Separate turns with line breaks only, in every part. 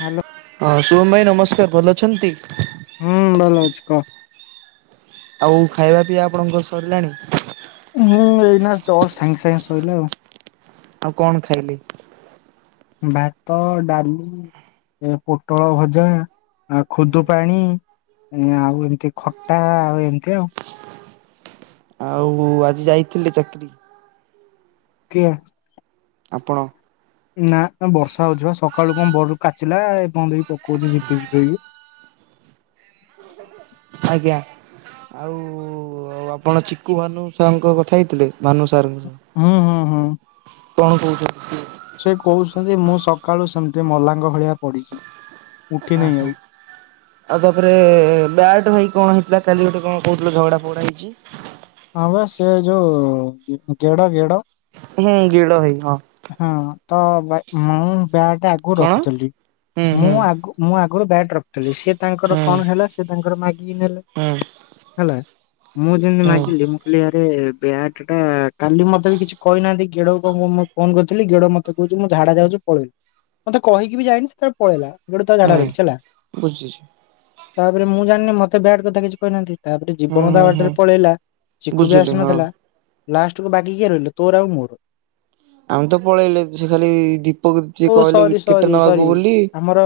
Hello
ହଁ ଶୁଭମ ଭାଇ ନମସ୍କାର ଭଲ ଅଛନ୍ତି?
ହୁଁ ଭଲ ଅଛି କହ?
ଆଉ ଖାଇବା ପିଇବା ଆପଣଙ୍କର ସରିଲାଣି?
ହୁଁ ଏଇନା ଜଟ୍ ସାଙ୍ଗେ ସାଙ୍ଗେ ଶଇଲା ଆଉ।
ଆଉ କଣ ଖାଇଲେ?
ଭାତ ଡାଲି ଏ ପୋଟଳ ଭଜା। ଆଉ ଖୁଦୁ ପାାଣି ଆଉ ଏମିତି ଖଟା ଆଉ ଏମିତି ଆଉ।
ଆଉ ଆଜି ଯାଇଥିଲେ ଚାକିରିକି
କିଆ।
ଆପଣ
ନା ବର୍ଷା ହଉଛିିବା ସକାଳୁ କଣ ବର କାଚିଲା ଏପଜନ୍ତେ ପକଉଛି ଜିପି ଜିପି ହେଇକି।
ଆଜ୍ଞା ଆଉ ଆପଣ ଚିକୁ ଭାନୁ ସାଙ୍କ କଥା ହେଇଥିଲେ? ଭାନୁ ସାରଙ୍କ ସହ?
ହୁଁ ହୁଁ ହୁଁ।
କଣ କହୁଛ?
ସେ କହୁଛନ୍ତି ମୁଁ ସକାଳୁ ସେମିତି ମଲାଙ୍ଗ ଭଳିଆ ପଡିଚି।
ଏ ହଁ ହଁ ଆଉ ତାପରେ ବ୍ୟା ଭାଇ କଣ ହେଇଥିଲା କାଲି ଗୋଟେ କଣ କହୁଥିଲ ଝଗଡା ଫଗଡା ହେଇଚି।
ହଁ ବା ସେ ଯୋଉ ଗେଡ ଗେଡ୍ ମ
[unintelligible]
ହଁ ତ ଭା ମୁଁ ବ୍ୟାଟ ଆଗୁରୁ
କଣ
ରଖୁଥିଲି।
ହୁଁ ହୁଁ
ମୁଁ ଆଗୁ ମୁଁ ଆଗ ଗୋଟ ବ୍ୟାଟ ରଖିଥିଲି ସିଏ ତାଙ୍କର
ହୁଁ
କଣ ହେଲା ସେ ତାଙ୍କର ମାଗିକି ନେଲେ
ହୁଁ
ହେଲା। ମୁଁ ଯେଏନ୍ତି
ହୁଁ।
କହିଲି ଆରେ ବ୍ୟାଟ ଟା କାଲି ମତେ ବି କିଛି କହିନାହାନ୍ତି ଗେଡକୁ କଣ ମୁଁ ଫୋନ କରିଥିଲି ଗେଡ କହୁଚି ମୁଁ ଝାଡା ଯାଉଛି ପଳେଇବି ମତେ କହିକି ବି ଯାଇନି ସେତାର ପଳେଇଲା। ଗୋଟେଥର ଝଡା
ହୁଁ
ଦେଖିଛି ହେଲା।
ବୁଝିଛି
ତାପରେ ମୁଁ ଜାଣିନି ମତେ ବ୍ୟାଟ କଥା କିଛି କହିନାହାନ୍ତି ତାପରେ
ହୁଁ
ଜୀବନ ତା
ହୁଁ ହୁଁ
ବାଟରେ ପଳେଇଲା। ଚିଖୁ ବି
ବୁଝିଲି ହଁ।
ଆସିନଥିଲା ଲାଷ୍ଟକୁ ବାକି କିଏ ରହିଲେ ତୋର ଆଉ ମୋର।
ଆମେ ତ ପଳେଇଲେ ସେ ଖାଲି ଦୀପକିଏ
ଓ ସରି
କହିଲେଚିକିଟ
ସରି ସରି।
ନବାକୁ ବୋଲି।
ଆମର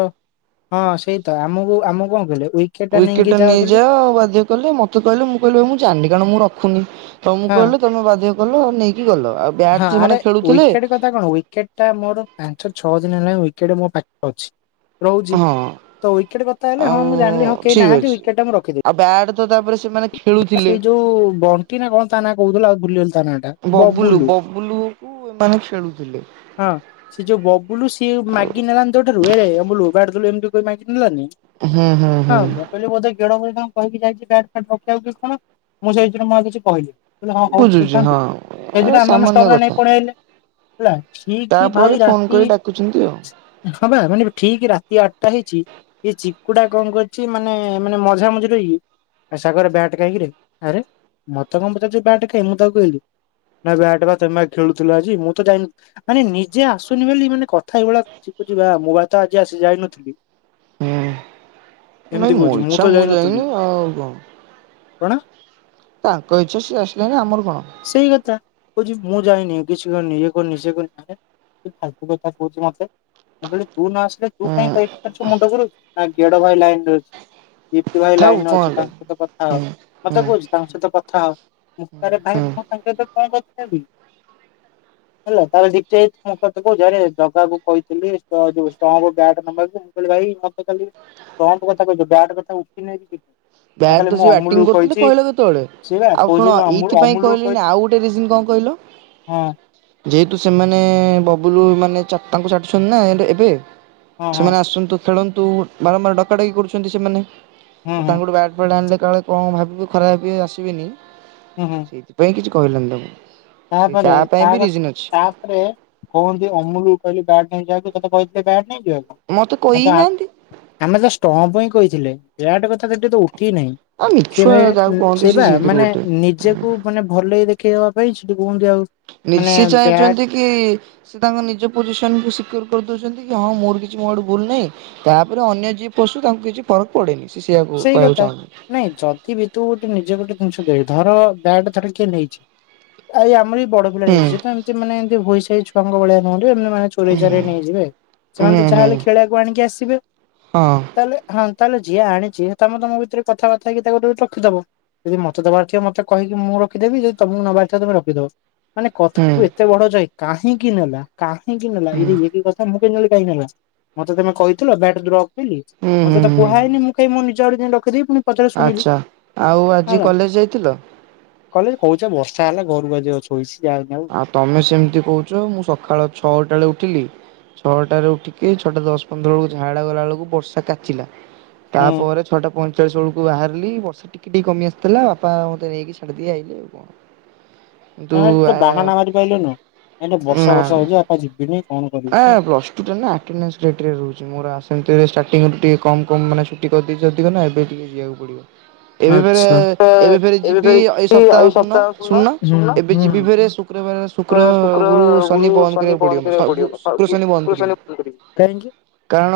ହଁ ସେଇ ତ ଆମକୁ ଆମକୁ କଣ କ
ୱିକେଟ ନେଇଯାଅ ବାଧ୍ୟ କହିଲେ ମତେ କହିଲେ ମୁଁ କହିଲି ମୁଁ ଜାଣିଲି କାରଣ ମୁଁ ରଖୁନି। ତମକୁ
ହଁ
କହିଲୁ ତମ ବାଧ୍ୟ କଲ। ଗଲ ଆଉ ବ୍ୟାଟ
ହଁ
ସେମାନେ
ଆରେ
ଖେଳୁଥିଲେ
ୱିକେଟ କଥା କଣ ୱିକେଟ ଟା ମୋର ପାଞ୍ଚ ଛଅ ଦିନ ହେଲାନି ୱିକେଟ ମୋ ପାଖ ଅଛି। ରହୁଚି
ହଁ
ତ ୱିକେଟ କଥା ହେଲେ ହଁ
ଆଉ
ମୁଁ ଜାଣିଲି ହଁ କେହି
ଠିକ
ନାହାନ୍ତି
ଅଛି।
ୱିକେଟ ଟା ମୁଁ ରଖିଦେବି।
ଆଉ ବ୍ୟାଟ ତ ତାପରେ ସେମାନେ
ଆ
ଖେଳୁଥିଲେ
ସେଇ ଯୋଉ ବଣ୍ଟି ନା କଣ ତା ନା କହୁଥିଲା ଆଉ ଭୁଲି ତା ନା ଟା ବବୁଲୁ
କୁ ଏମାନେ ଖେଳୁଥିଲେ
ହଁ ସେ ଯୋଉ ବୁଲୁ ସିଏ ମାଗି ନେଲାନି ତୋ ଠାରୁ ଏରେ ଅମୁଲୋ ବ୍ୟାଟ ଦେଲୁ ଏମତି କହିକି ଶିଲାନି
ହୁଁ ହୁଁ ହୁଁ
ହଁ ମୁଁ କହିଲି ବୋଧେ ଗେଡ ବୋଲି ଙ୍କ କହିକି ଯାଇଥିବ। [unintelligible] ମୁଁ ସେଇଥିରୁ ମୁଁ ଆଉ କିଛି କହି ମୁଁ କହିଲି ହଁ ହଉ
ବୁଝୁଛି
ଖେଳୁଥାନ୍ତୁ
ହଁ ଏ
କାଇଯିନା ଆମେ ମାନେ
ସାମାନ୍ୟ
ଷ୍ଟମ ଉରା
କଥା
ନେଇକି ପଳେଇ ଆଇଲେ ହେଲା। ଠିକି
ତାପରେ
ଭାଇ
ଫୋନ
ରାତି
କରି ଡାକୁଛନ୍ତି ଆଉ
ହଁ ବା ମାନେ ଠିକ ରାତି ଆଟ ଟା ହେଇଚି ହିଚ କୁକୁଡା ଙ୍କ କରିଚି ମାନେ ମାନେ ମଝାମଝି ରହି ଆ ସାଗର ବ୍ୟାଟ୍ କାଇ କିରେ ଆରେ ମତେ ଙ୍କ ପଚାରୁଚୁ ବ୍ୟାଟ କାଇ ମୁଁ ତାକୁ କହିଲି। ନା ବ୍ୟାଟ ବା ତମେ ବା ଖେଳୁଥିଲ ଆଜି ମୁଁ ତ ଯାଇନି ଆରେ ନିଜେ ଆସୁନି ବୋଲି ମାନେ କଥା ଏଇଭଳିଆ କୁ ଯିବା ମୁଁ ବା ତ ଆଜି ଆସି ଯାଇନଥିଲି।
ହଁ। ନାଇଁ
ଏମିତି
ମୋ
କହୁଛି ତ
ଇଚ୍ଛା ମୁଁ
ଯାଇନଥିଲି
ଯାଇନି ଆଉ କ?
କଣ?
ଇଚ୍ଛା ସିଏ ଆସିଲେଣି ଆମର କଣ
ସେଇ କଥା କହୁଛି ମୁଁ ଯାଇନି। କିଛି କରିନୀ ଇଏ କରିନି ସିଏ କରିନି ଆରେ କି ଫଲତୁ କଥା କହୁଛି ମତେ ମୁଁ କହିଲି ତୁ ନ ଆସିଲେ ତୁ
ହୁଁ
କହିଁ କହିରୁଛୁ ମୁଣ୍ଡ କରୁଛୁ ନା ଗେଡ ଭାଇ ଲାଇନରେ ଅଛି। ଦପ୍ତି ଭାଇ
ଥାଉ
ଲାଇନ
କଣ
ଅଛି
ହେଲା।
ତାଙ୍କ ସହିତ କଥା
ହୁଁ
ହଉ ମତେ
ହୁଁ
କହୁଛି ତାଙ୍କ ସହିତ କଥା ହ। ମୁକ୍ତାରେ ଭାଇ
ହୁଁ
ମୁଁ ତାଙ୍କ ସହିତ କଣ କଥା ହେବି?
[inaudible]
ହେଲା ତାହେଲେ ଦଟା ମୁଁତେ କହୁଛି ଆରେ ଜଗା କୁ କହିଥିଲି ଷ୍ଟ ଯୋଉ ଷ୍ଟାମ୍ପ ବ୍ୟାଟ ନେବାକୁ ମୁ କହିଲି ଭାଇ ସେଇ ମତେ କାଲି ଟମ୍ପା କଥା କହିଛ ବ୍ୟାଟ କଥା ଉଠି ନେଇ ବି କିଛି। ନା
ବ୍ୟାଟ
ତାହେଲେ
ତ
ମୁଁ
ସେ ବ୍ୟାଟିଂ
ଅମୁଲକୁ
କରୁଥିଲେ
କହିଛି
କହିଲେ କେତେବେଳେ
ସିଏ ବା
ଆଉ
କହୁଛି
ଶୁଣ
ଅମୁ
ଏଇଥିପାଇଁ
ଅମୁଲକୁ
କହିଲେନି
କହିଲି
ଆଉ ଗୋଟେ ରିଜିନ କଣ କହିଲ?
ହଁ।
ଯେହେତୁ ସେମାନେ ବବୁଲୁ ମାନେ ଚାରଟାଙ୍କୁ ଛାଟୁଛନ୍ତି ନା ଏବେ।
ହଁ ହଁ
ସେମାନେ ଆସନ୍ତୁ ଖେଳନ୍ତୁ ବାରମ୍ବାର ଡକାଡକି କରୁଛନ୍ତି ସେମାନେ।
ହୁଁ ହୁଁ
ତାଙ୍କୁଠୁ ବ୍ୟାଡ଼୍ ଫେଟ ଆଣିଲେ କାଳେ କଣ ଭାବିବେ ଖରାପ ଭାବିବେ ଆସିବେନି
ହୁଁ ହୁଁ
ସେଇଥିପାଇଁ କିଛି କହିଲେନି ତାକୁ।
ତାପରେ ତା ତାପରେ କହନ୍ତି ଅମୁଲୁ କହିଲି ବାଡ ନେଇ ଯାହା ତତେ କହିଥିଲେ ବ୍ୟାଟ ନେଇ
ମତେ
ଯିବାକୁ
କହିନାହାନ୍ତି
ଆମେ ତ ଷ୍ଟପ ପାଇଁ କହିଥିଲେ। ବ୍ୟାଟ କଥା ତ ଏଠି। [unintelligible] ଠିକ୍ ନାଇଁ
ଆଉ
ସେ
ମିଛୁଆ ଯାହାକୁ
ଭାଇ
କହନ୍ତି
ସେଇ
ସେ
ବା
ସେଇଥିରୁ
ମାନେ
ଗୋଟେ।
ନିଜକୁ ମାନେ ଭଲେଇ ଦେଖେଇହବା ପାଇଁ ସେଠି କୁହନ୍ତି ଆଉ ମାନେ
ନିଶି
ବ୍ୟାଟ
ଚାହିଁଛନ୍ତି କି ସେ ତାଙ୍କ ନିଜ ପୋଜିସନ କୁ ସିକର କରି ଦଉଛନ୍ତି କି ହଁ ମୋର କିଛି ମୋ ଆଡୁ ଭୁଲ ନାହିଁ ତାପରେ ଅନ୍ୟ ଜିଏ ପଶୁ ତାଙ୍କୁ କିଛି ଫରକ ପଡେନି। ସେ ସେଇଆକୁ
ସେଇ
କହିବାକୁ
କଥା
ଚାହୁଁଛନ୍ତି।
ନାଇଁ ଯଦି ବି ତୁ ଗୋଟେ ନିଜେ ଗୋଟେ ଗୋଟେ ଜିନିସ ଦେଖେ ଧର ବ୍ୟାଟ ଧର କିଏ ନେଇଛି ଆଇ ଆମରି ବଡ ପିଲା ରହିଛି
ହୁଁ
ତ ଏମିତି ମାନେ ଏମତି ହୋଇସଇ ଛୁଆ ଙ୍କ ଭଳିଆ ନୁହନ୍ତି। ଏମତି ମାନେ ଚୋରଇ ଚାରେଇ ର ନେଇଯିବେ
ହୁଁ
ସେମାନେ ତ
ହୁଁ
ଯାହାହଲେ ଖେଳିବାକୁ ଆଣିକି ଆସିବେ।
ହଁ
ତାହେଲେ ହଁ ତାହେଲେ ଯିଏ ଆଣିଛି ତମେ ତମ ଭିତରେ କଥାବାର୍ତା ହେଇକି ତାକୁ ରଖିଦବ। ଯଦି ମତେଦବାରଥିବ ମତେ କହିି ମୁଁ ରଖିଦେବି ଯଦି ତମକୁ ନବାରଥିବ ତମେ ରଖିଦବ। ମାନେ କଥା
ହୁଁ
ଟାକୁ ଏତେ ବଡ ଯାଏ କାହିଁକି ନେଲା କାହିଁକି ନେଲା
ହୁଁ
ଏଇଠି ଇଏକି କଥା ମୁ [unintelligible] କାହିଁକି ମତେ ତମେ କହିଥିଲ ବ୍ୟାଟ ରଖ୍ ବୋଲି
ହୁଁ
ମତେ
ହୁଁ
ତ
ହୁଁ।
କୁହା ହେଇନି ମୁ ମୁଁ ନିଜ ଆଡୁ ଯାଇକି ଡକେଇ ଦେଇକି ପୁଣି
ଆଚ୍ଛା ଆଉ ଆଜି କଲେଜ ଯାଇଥିଲ?
କହିଲ କହୁଛ ବର୍ଷା ହେଲା ଘରୁ ବା ଯିବଛୋଇଛି।
ଆଉ ତମେ ସେମିତି କହୁଛ ମୁଁ ସକାଳ ଛଅଟା ବେଳେ ଉଠିଲି। ଛଅଟାରେ ଉଠିକି ଛଅଟା ଦଶ ପନ୍ଦର ବେଳକୁ ଝାଡ଼ା ଗଲା ବବେଳକୁ ବର୍ଷା କାଚିଲା।
ହୁଁ
ତାପରେ ଛଅଟା ପଇଁଚାଳିଶ ବେଳକୁ ବାହାରିଲି ବର୍ଷା ଟିକେ ଟିକେ କମି ଆସିଥିଲା ବାପା ମତେ ନେଇକି [unintelligible] କିନ୍ତୁ ଆ
ଖାନା ମାରି ପାଇଲୁନୁ। ଏଇନେ ବର୍ଷା
ନା
ବର୍ଷା ହଉଛି ବାପା ଯିବିନି କଣ
ଆ
କରିବି।
ପ୍ଲସ ଟୁ ରେ ନା ଆଟ୍ନାସ୍ ରେଟ୍ ରେ ରହୁଛି ମୋର। [unintelligible] [unintelligible] ଟିକେ କମ୍ ମାନେ ଛୁଟି କରିଦେଇଛି ଅଧିକ ନା ଏବେ ଟିକେ ଯିବାକୁ ପଡ଼ିବ। ଏବେ
ଆଚ୍ଛା।
ଫ ଏବେ ଫରେ ଯିବି
ଫେରେ
ଏଇ
ଅଛି
ସପ୍ତାହ ଶୁନ
ଶୁଣୁନ
ଶୁଣନ
ଶୁଣୁନ
ଏବେ ଯିବି ଫେରେ ଶୁକ୍ର ଶୁକ୍ର, ଗୁରୁ, ଶନି ବନ୍ଦ କରିବାକୁ ପଡିବ। ସ ଗୁ ଶୁକ୍ର ଶନି ବନ୍ଦ କରିବି। କାରଣ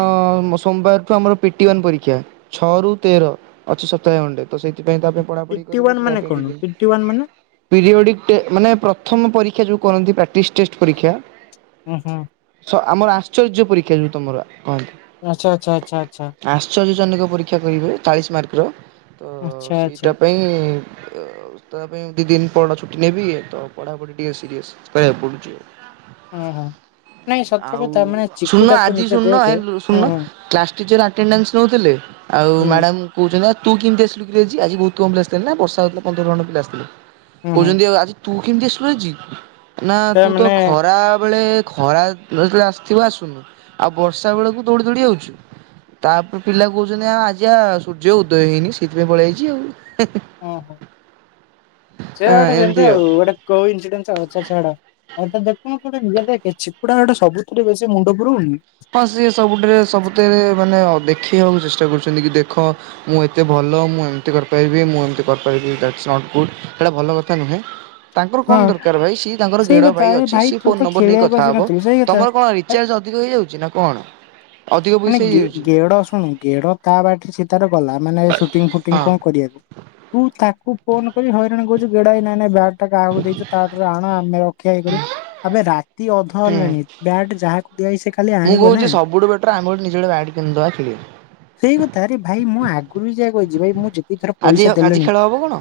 ସୋମବାରଠୁ ଆମର ପିଟି ୱନ୍ ପରୀକ୍ଷା ଛଅ ରୁ ତେର ଅଛି ସପ୍ତାହ ଘଣ୍ଣ୍ଡେ। ତ ସେଥିପାଇଁ ତା ପାଇଁ ପଢାପଢି
ପିଟି
କରିବି
ୱାନ
ତା
ମାନେ
ପାଇଁ
କଣ ପିଟି ୱାନ ମାନେ?
ପିରିଅଡି ଟେ ମାନେ ପ୍ର ପ୍ରଥମ ପରୀକ୍ଷା ଯୋଉ କରନ୍ତି ପ୍ରାଟିସ୍ ଟେଷ୍ଟ ପରୀକ୍ଷା
ହୁ ହୁଁ।
ସ ଆମର ଆଶ୍ଚର୍ଯ୍ୟ ପରୀକ୍ଷା ଯଉ ତମର। କହନ୍ତି
ଆଛା ଆଛା ଆଚ୍ଛା ଆଚ୍ଛା।
ଜନିକ ପରୀକ୍ଷା କହିବେ ଚାଳିଶ ମାର୍କର ତ
ଆଚ୍ଛା ଆଚ୍ଛା
ସେଇଟା ପାଇଁ ତା ପାଇଁ ଦି ଦିନ ପା ଛୁଟି ନେବି ତ ପଢାପଢି ଟିକେ ସିରିଅସକୁ ପଡୁଛି ଆଉ
ହୁଁ ହୁଁ
ଆଉ ଶୁନୁନ ଆଜି ଶୁନୁନ,
ହୁଁ
ଶୁଣୁନ
ହୁଁ
କଲାଦ ଆଉ
ହୁଁ
ମାଡ଼ାମ କହୁଛନ୍ତି। ତୁ କେମିତି ଆସିଲୁ କିରେ ଆଜି, ଆଜି ବହୁତ କମ ପିଲା ଆସିଥିଲେ ନା, ବର୍ଷାହଉଥିଲା ପନ୍ଦର ଜଣ ପିଲା ଆସିଥିଲେ,
ହୁଁ ହୁଁ।
କହୁଛନ୍ତି ଆଉ ଆ କେମିତି ଆସିଲୁ ଆଜି, ନା
ତା
ତୁ ତ
ମାନେ
ଖରା ବେଳେ ଖରା ଆସିଥିବ ଆସୁନୁ ଆଉ ବର୍ଷା ବେଳକୁ ଦୌଡି ଦୌଡି ଆଉଛୁ। ତାପରେ ପିଲା କହୁଛନ୍ତି ଆ ଆଜି ଆ ସୂର୍ଯ୍ୟ ଉଦୟ ହେଇନି, ସେଇଥିପାଇଁ ପଳେଇ ଆଇଛି ଆଉ
ଓହୋ, ସେ
ହଁ
ଗୋଟେ ସେମତି
ଏମିତି
ଆଉ ଗୋଟେ କୋଇନି ସିଡେଣ୍ଟ ଆଉ ଛାଡ। ଆଉ ଦେଖୁନ ଗୋଟେ ନୂଆ ପିଲା ଚିକୁଟା ଗୋଟେ ସବୁଥିରେ ବେଶି ମୁଣ୍ଡ ପୁରଉନି।
ହ ସିଏ ସବୁଠିରେ ସବୁଥିରେ ମାନେ ଦେଖ ଦେଖେଇବାକୁ ଚେଷ୍ଟା କରୁଛନ୍ତି କି -ଦେଖ ମୁଁ ଏତେ ଭଲ ମୁଁ ଏମିତି କରିପାରିବି ମୁଁ ଏମତି କରିପାରିବି। ସେଇଟା ଭଲ କଥା ନୁହେଁ। ତାଙ୍କର କଣ
ହଁ
ଦରକାର ଭାଇ ସିଏ ତାଙ୍କର
ସେଇ
ଗେଡ
କଥା
ଭାଇ
ଆରେ
ଅଛି, ସିଏ
ତୁ
ଫୋନ
ତ
ନମ୍ବର ନେଇ
ଖେଳିବାକୁ
କଥାହବ
ଆସିନଥିଲୁ ସେଇ କଥା।
ତମର କଣ
ଭାଇ
ରିଚାର୍ଜ ଅଧିକ ହେଇଯାଉଛି? ଜିିନା କଣ? ଅଧିକ
ମାନେ
ପଇସା ହେଇଯାଉଛି
ଗେଡ ଶୁଣୁ ଗେଢ ତା ବାଟରେ, ସେ ତାର ଗଲା ମାନେ ସୁଟିଙ୍ଗ ଫୁଟିଙ୍ଗ
ହଁ
କଣ କରିବାକୁ, ତୁ ତାକୁ ଫୋନ କରି ହଇରାଣ କରଛୁ ଗେଡଭାଇ ନାଇଁ ନାଇଁ ବ୍ୟାଟଟା କାହାକୁ ଦେଇଛ, ତାଠାରୁ ଆଣ, ଆମେ ରଖିବା ଇଏକରିବା। ଆବେ ରାତି ଅଧ
ହୁଁ।
ହେଲାଣି, ବ୍ୟାଟ ଯାହାକୁ ଦିଆ ହେଇଛି ସେ କାଲି
ମୁଁ
ଆଣିବ
କହୁଛି
ନା।
ସବୁଠୁ ବେଟର ଆମେ ଗୋଟେ ନିଜେ ଗୋଟେ ବ୍ୟାଟ୍ କିଣିଦବା ଖେଳିବା
ସେଇ କଥା ଆରେ ଭାଇ ମୁଁ ଆଗରୁ ବି ଯାହା କହୁଛି ଯିବାଇ ମୁଁ ଯେତିକି ଥର
ଆଜି
ପଇସା
ଆଜି
ଦେଲିଣି,
ଖେଳ ହବ କଣ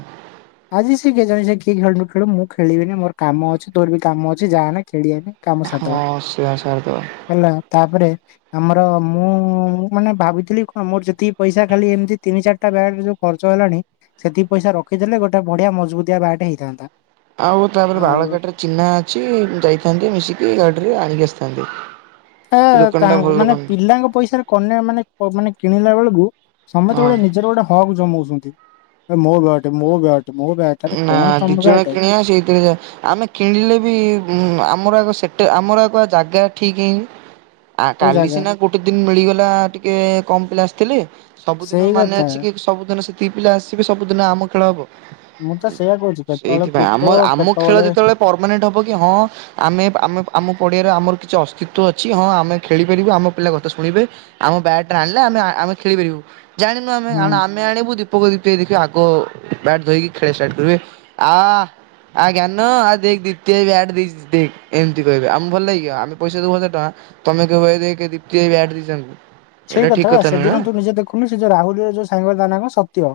ଆଜି ସେ କିଏ ଜଣ କିଏ ଖେଳନୁ ଖେଳୁ ମୁଁ ଖେଳିବିନି, ମୋର କାମ ଅଛି ତୋର ବି କାମ ଅଛି ଯାହା ଖେଳିଆନି କାମ
ହଁ
ସାରିଦେବା
ସେୟା ସାରିଦବା।
ହେଲା, ତାପରେ ଆମର ମୁଁ ମାନେ ଭାବିଥିଲି କଣ ମୋର ଯେତିକି ପଇସା ଖାଲି ଏମିତି ତିନି ଚାରିଟା ବ୍ୟାଟ ଯୋଉ ଖର୍ଚ୍ଚ କଲାଣି ସେତିକି ପଇସା ରଖି ଦେଲେ ଗୋଟେ ବଢିଆ ମଜବୁତିଆ ବ୍ୟାଟ ହେଇଥାନ୍ତା।
ଆଉ ତାପରେ
ଆଉ
ବାଳକାଟିରେ ଚିହ୍ନା ଅଛି, ଯାଇଥାନ୍ତି ମିଶିକି ଗାଡିରେ ଆଣିକି ଆସି- [unintelligible]
ତା ମାନେ ପିଲାଙ୍କ ପଇସାରେ କନ୍ୟା ମାନେ କିଣିଲା ବେଳକୁ ସମତେ
ହଁ
ଗୋଟେ ନିଜର ଗୋଟେ ହକ ଜମଉଛନ୍ତି ଏ ମୋ ବ୍ୟାଟ ମୋ ବ୍ୟାଟେ
ନା ଦି ଜଣ କିଣିବା ସେଇଥିରେ ଯା ଆମେ କିଣିଲେ ବି ଆମର ଆଗ ସେଠ ଆମର ଜାଗା ଠିକ, ଆ
କୋଉ
କାଲି
ଜାଗା?
ସିନା ଗୋଟେ ଦିନ ମିଳିଗଲା ଟିକେ କମ ପିଲା ଆସିଥିଲେ, ସବୁଦିନ
ସେଇ
ମାନେ
କଥା
ଅଛି କି ସବୁଦିନ ସେତିକି ପିଲା ଆସିବେ, ସବୁଦିନ ଆମ ଖେଳ ହବ।
ମୁଁ ତ ସେଇଆ କହୁଛି କେତେବେଳେ
ସେଇଥିପାଇଁ
କୁତ
ଆମ ଆମ ଖେଳ
କେତେବେଳେ
ଯେତେବେଳେ ପରମାନେଣ୍ଟ ହବ କି ହଁ ଆମେ ଆମେ ଆମ ପଡ଼ିଆରେ ଆମର କିଛି ଅସ୍ତିତ୍ବ ଅଛି, ହଁ ଆମେ ଖେଳିପାରିବୁ ଆମ ପିଲା କଥା ଶୁଣିବେ, ଆମ ବ୍ୟାଟରେ ଆଣିଲେ ଆମେ ଆମେ ଖେଳିପାରିବୁ ଜାଣିନୁ ଆମେ ଆ
ହୁଁ।
ଆମେ ଆଣିବୁ ଦୀପକ ଦୀପ ଦେଖିବୁ ଆଗ ବ୍ୟାଟ୍ ଧରକି ଷ୍ଟାଟ କରିବେ ଆ ଆଜ୍ଞା ନ ଆଉ ଦେଖ ଦ୍ୱିତି ଭାଇ ବ୍ୟାଟ ଦେଇଛି ଦେଖ, ଏମିତି କହିବେ ଆମକୁ ଭଲ ଲାଗିବ, ଆମେ ପଇସା ଦବୁ ହଜାର ଟଙ୍କା। ତମେ କହିବ ହେଇ ଦେଖେ ଦିପ୍ତି ଭାଇ ବ୍ୟାଟ ଦେଇଛନ୍ତି।
ସେଇ କଥା ବା ସେଦିନ ତୁ ନିଜେ ଦେଖୁନୁ ସେ ଯଉ ରାହୁଲରେ ଯୋଉ ସାଙ୍ଗ ତା ନା କଣ ସତ୍ୟ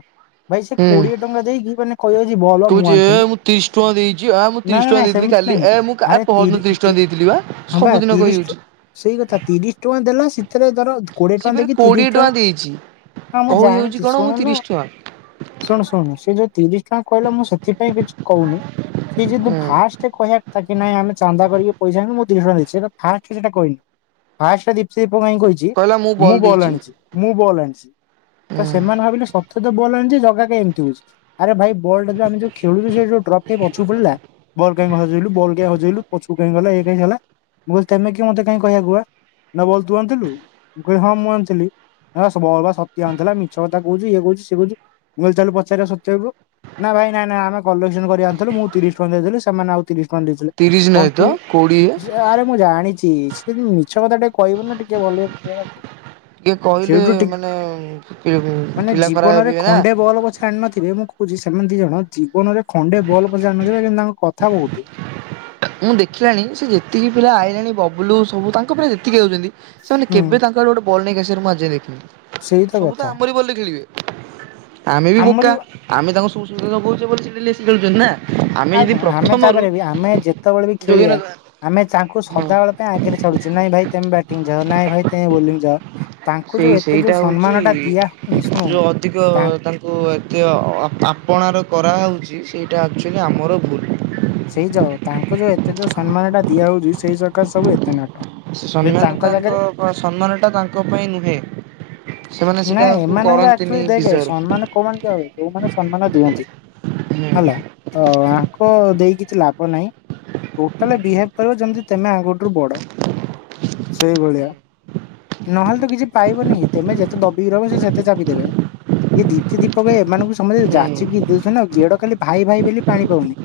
ଭାଇ ସେ
ହୁଁ।
କୋଡିଏ ଟଙ୍କା ଦେଇକି ମାନେ କହିବଜେ ବଲ ମୁଁ
କହୁଛି ଏ
ଆଣିଥିଲି
ତିରିଶ ଟଙ୍କା ଦେଇଛି ଆ ମୁଁ ତିରିଶ
ନାଇ
ଟଙ୍କା
ନାଇଁ ସେ
ଦେଇଥିଲି କାଲି
ନଁ
ଏ ମୁଁ ପହରଦିନ ତିରିଶ ଟଙ୍କା ଦେଇଥିଲି ବା।
ଆରେଶ
ସବୁଦିନ କହିହଉଛି
ତିରିଶ ସେଇ କଥା ତିରିଶ ଟଙ୍କା ଦେଲା ସେଥିରେ ଧର କୋଡି ଏ
ସେ
ଟଙ୍କା
ଫେରେ
ଦେଖି ତିରିଶ
କୋଡିଏ
ଟଙ୍କା
ଦେଇଛି।
ହଁ ମୁଁ
କହିହଉଛି
ଜାଣିଛି
କଣ ମୁଁ
ଶୁଣିନୁ
ତିରିଶ ଟଙ୍କା
ଶୁଣ ଶୁଣ ସେ ଯୋଉ ତିରିଶ ଟଙ୍କା କହିଲା ମୁଁ ସେଥିପାଇଁ କିଛି କହୁନି। ସେ [unintelligible]
ହୁଁ
ଫାଷ୍ଟ କହିବା କଥା କି ନାଇ ଆମେ ଚାନ୍ଦା କରିକି ପଇସା ଆଣିବୁ। ଶୁଣ ଭାଇ ସେଟା ଫାଷ୍ଟ କହିଛି। [unintelligible] ମୁଁ ବଲ୍ ଆଣିଛି, ମୁଁ ବଲ୍ ଆଣିଛି
ହୁଁ।
ତ ସେମାନେ ଭାବିଲେ ସ ସେ ତ ବଲ ଆଣିଚି, ଜଗା କାଇଁ ଏମିତି ହଉଛି। ଆରେ ଭାଇ ବଲ୍ ଟା ଯଉ ଆମ ଯଉ ଖେଳୁ ସେ ଯଉଡ୍ରପ୍ ପଛ ପଡିଲା ବଲ କାଇ ହଜେଇଲୁଲ କ ହଜେଇଲୁ ପଛକୁ କାଇହିଁ ଗଲା ଏ କାହିଁ ହେଲା, ମୁଁ କହିଲି ତମେ କିଏ ମତେ କାହିଁ କହିବାକୁ କୁ ବଲ ତୁ ଆଣିଥିଲୁ? ଗୁହମ୍ ମୁଁ ଆଣିଥିଲି। ଆ ସବୁ ଅବା ସତ୍ୟା ଆଣିଥିଲା ମିଛ କଥା କଉଚି ଇଏ କଉଚି ସିଏ କଉଚି ମୁଁ କଇଲି ଚାଲ ପଚାରିବା ସତ୍ୟ କୁ। ନାଁ ଭାଇ ନାଁ ନାଁ ଆମେ କଲେକ୍ସନ କରି ଆଣିଥିଲୁ ମୁଁ ତିରିଶ ଟଙ୍କା ଦେଇଥିଲି ସେମାନେ ଆଉ ତିରିଶ ତାଙ୍କ ଦେଇଥିଲେ
ତିରିଶ ନୁହେଁ
କଣ
ତ
ତୁ?
କୋଡିଏ।
ସେ ଆରେ ମୁଁ ଜାଣିଛି ସେ ବି ମିଛ କଥା ଟେ କହିବୁ ନା ଟିକେ ଭଲେ ହବାକୁ।
ଟିକେ କହିଲେ
ସେଠୁ ଟିକ
ମାନେ
ମାନେ
ପିଲା ଖରାପ
ଜୀବନରେ
ଭାବିବେ ନା।
ଖଣ୍ଡେ ବଲ ପଛେ ଆଣି ନଥିବେ ମୁଁ କଉଚି ସେମାନେ ଦି ଜଣ ଜୀବନରେ ଖଣ୍ଡେ ଭଲ ପଛେ଼ ଆଣି ନଥିବେ କିନ୍ତୁ ତାଙ୍କ କଥା ବହୁତ।
ମୁଁ ଦେଖିଲାଣି ସେ ଯେତିକି ପିଲା ଆଇଲେଣି ବବୁଲୁ ସବୁ ତାଙ୍କ ପୁରା ଲେଖିକି ଦ। ସେମାନେ
ହୁଁ
କେବେ ତାଙ୍କ ଆଡେ ଗୋଟେ ବଲ୍ ନେଇ ଆସିବାରେ ମୁଁ ଆଜି ଦେଖିନି
ସେଇ
ସବୁ ତ
କଥା
ଆମରି ବଲ ରେ ଖେଳିବେ ଆମେ ବି ବୋକା
ଆମରି
ଆମେ ତାଙ୍କୁ ସୁ ସୁଧଉଛେ [unintelligible] ଖଳୁଛନ୍ତି ନା ଆମେ
ଆଉ
ଯଦି
ଘ ଆମେ
ପ୍ରଥମରୁ
ତାପରେ ବି ଆମେ ଯେତେ ଯେତେବେଳେ
ଯୋଗେଇ
ଖେଳିବା
ନଦବା
ଆମେ ଚାଙ୍କୁ
ହଁ
ସଦାବେଳେ ପାଇଁ ଆଗରେ ଛାଡୁଚେ ନାଇଁ ଭାଇ ତମେ ବ୍ୟାଟିଂ ଜ ନାଇଁ ଭାଇ ତମେ ବୋଲିଙ୍ଗ ଯାଅ ତାଙ୍କୁ ଯଉ ଏତେ ଯୋଉ ସମ୍ମାନ ଟା ଦିଆ ହଉନି ଶୁଣୁ
ଯେଉଁ ଅଧିକ
ତା
ତାଙ୍କୁ ଏତେ ଅ ଆପଣାର କରାହେଉଛି ସେଇ ଏଇଟା ଆକ୍ଚୁଆଲି ଆମର ଭୁଲ
ସେଇ ଯଅ ତାଙ୍କୁ ଯୋଉ ଏତେ ଯୋଉ ସମ୍ମାନ ଟା ଦିଆ ହଉଛି ସେଇସ
ସମ୍ମାନ
ଜାଗାରେ
ତାଙ୍କ ସମ୍ମାନଟା ତାଙ୍କ ପାଇଁ ନୁହେଁ ସେମାନେ
ନାଇଁ
ସେଟାକୁ
ଏମାନଙ୍କ
କରନ୍ତିନି
ଏକ୍ଟୁଆଲି ଦେଖେ
ଡିଜର୍ଭ
ସମ୍ମାନ କଉମାନେ ଦିଆହୁଏ ଯୋଉମାନେ ସମ୍ମାନ ଦିଅନ୍ତି।
ହୁଁ
ହେଲା ତ ଆଙ୍କ ଦେଇ କିଛି ଲାଭ ନାହିଁ ଟୋଟାଲ ବିହେଭ କରିବ ଯେମୀତି ତମେ ଆଙ୍କଠୁ ବଡ ସେଇଭଳିଆ ନହେଲେ ତ କିଛି ପାଇବନି ହେ ତମେ ଯେତେ ତ ଦବିକି ରହିବ ସେତେ ଚାପି ଦେବେ ଇଏ ଦିତି ଦୀପକ ଏମାନଙ୍କୁ ସମସ୍ତେ
ହୁଁ
ଯାଚିକି ଦଉଛନ୍ତି ଗେଡ ଖାଲି ଭାଇ ଭାଇ ବୋଲି ପାଣି ପାଉନି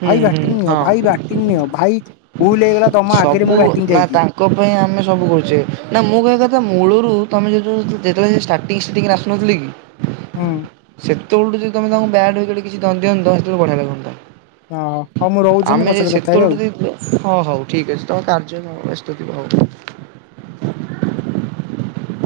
ହୁଁ
ଭାଇ
ହୁଁ
ବାଟିଂ ନିଅ
ହଁ।
ଭାଇ ବାଟିଂ ନିଅ ଭାଇ ଭୁଲ ହେଇଗଲା ତ
ସବୁ ନା ତାଙ୍କ ପାଇଁ ଆମେ ସବୁ କରୁଛେ ନା ମୁଁ କହିବା କଥା ମୂଳରୁ ତମେ ଯଦି ଉ ଯେତେବେଳେ ସେ ଷ୍ଟାର୍ଟିଂ ଟିଂରେ ଆସୁନଥିଲ କି
ହୁଁ
ସେତେବେଳ ଠୁ ଯଦି ତମେ ତା ବ୍ୟାଟ୍ ୱିକେଟ୍ କିଛି ଧଦିଅନ୍ତ ସେତେବେଳେ ବଢିଆ ଲାଗନ୍ତା
ଓ ହଉ ମୁଁ ରହୁଛି ମୁଁ
ଆମେ
ପଛରେ କଥା ହେବି
ସେତେବେଳଠୁ
ଆଉ
ଦେଇଥିଲେ ହଁ ହଉ ଠିକ୍ ଅଛି ତମ କାର୍ଯ୍ୟ ବ୍ୟସ୍ତ ଥିବ ହଉ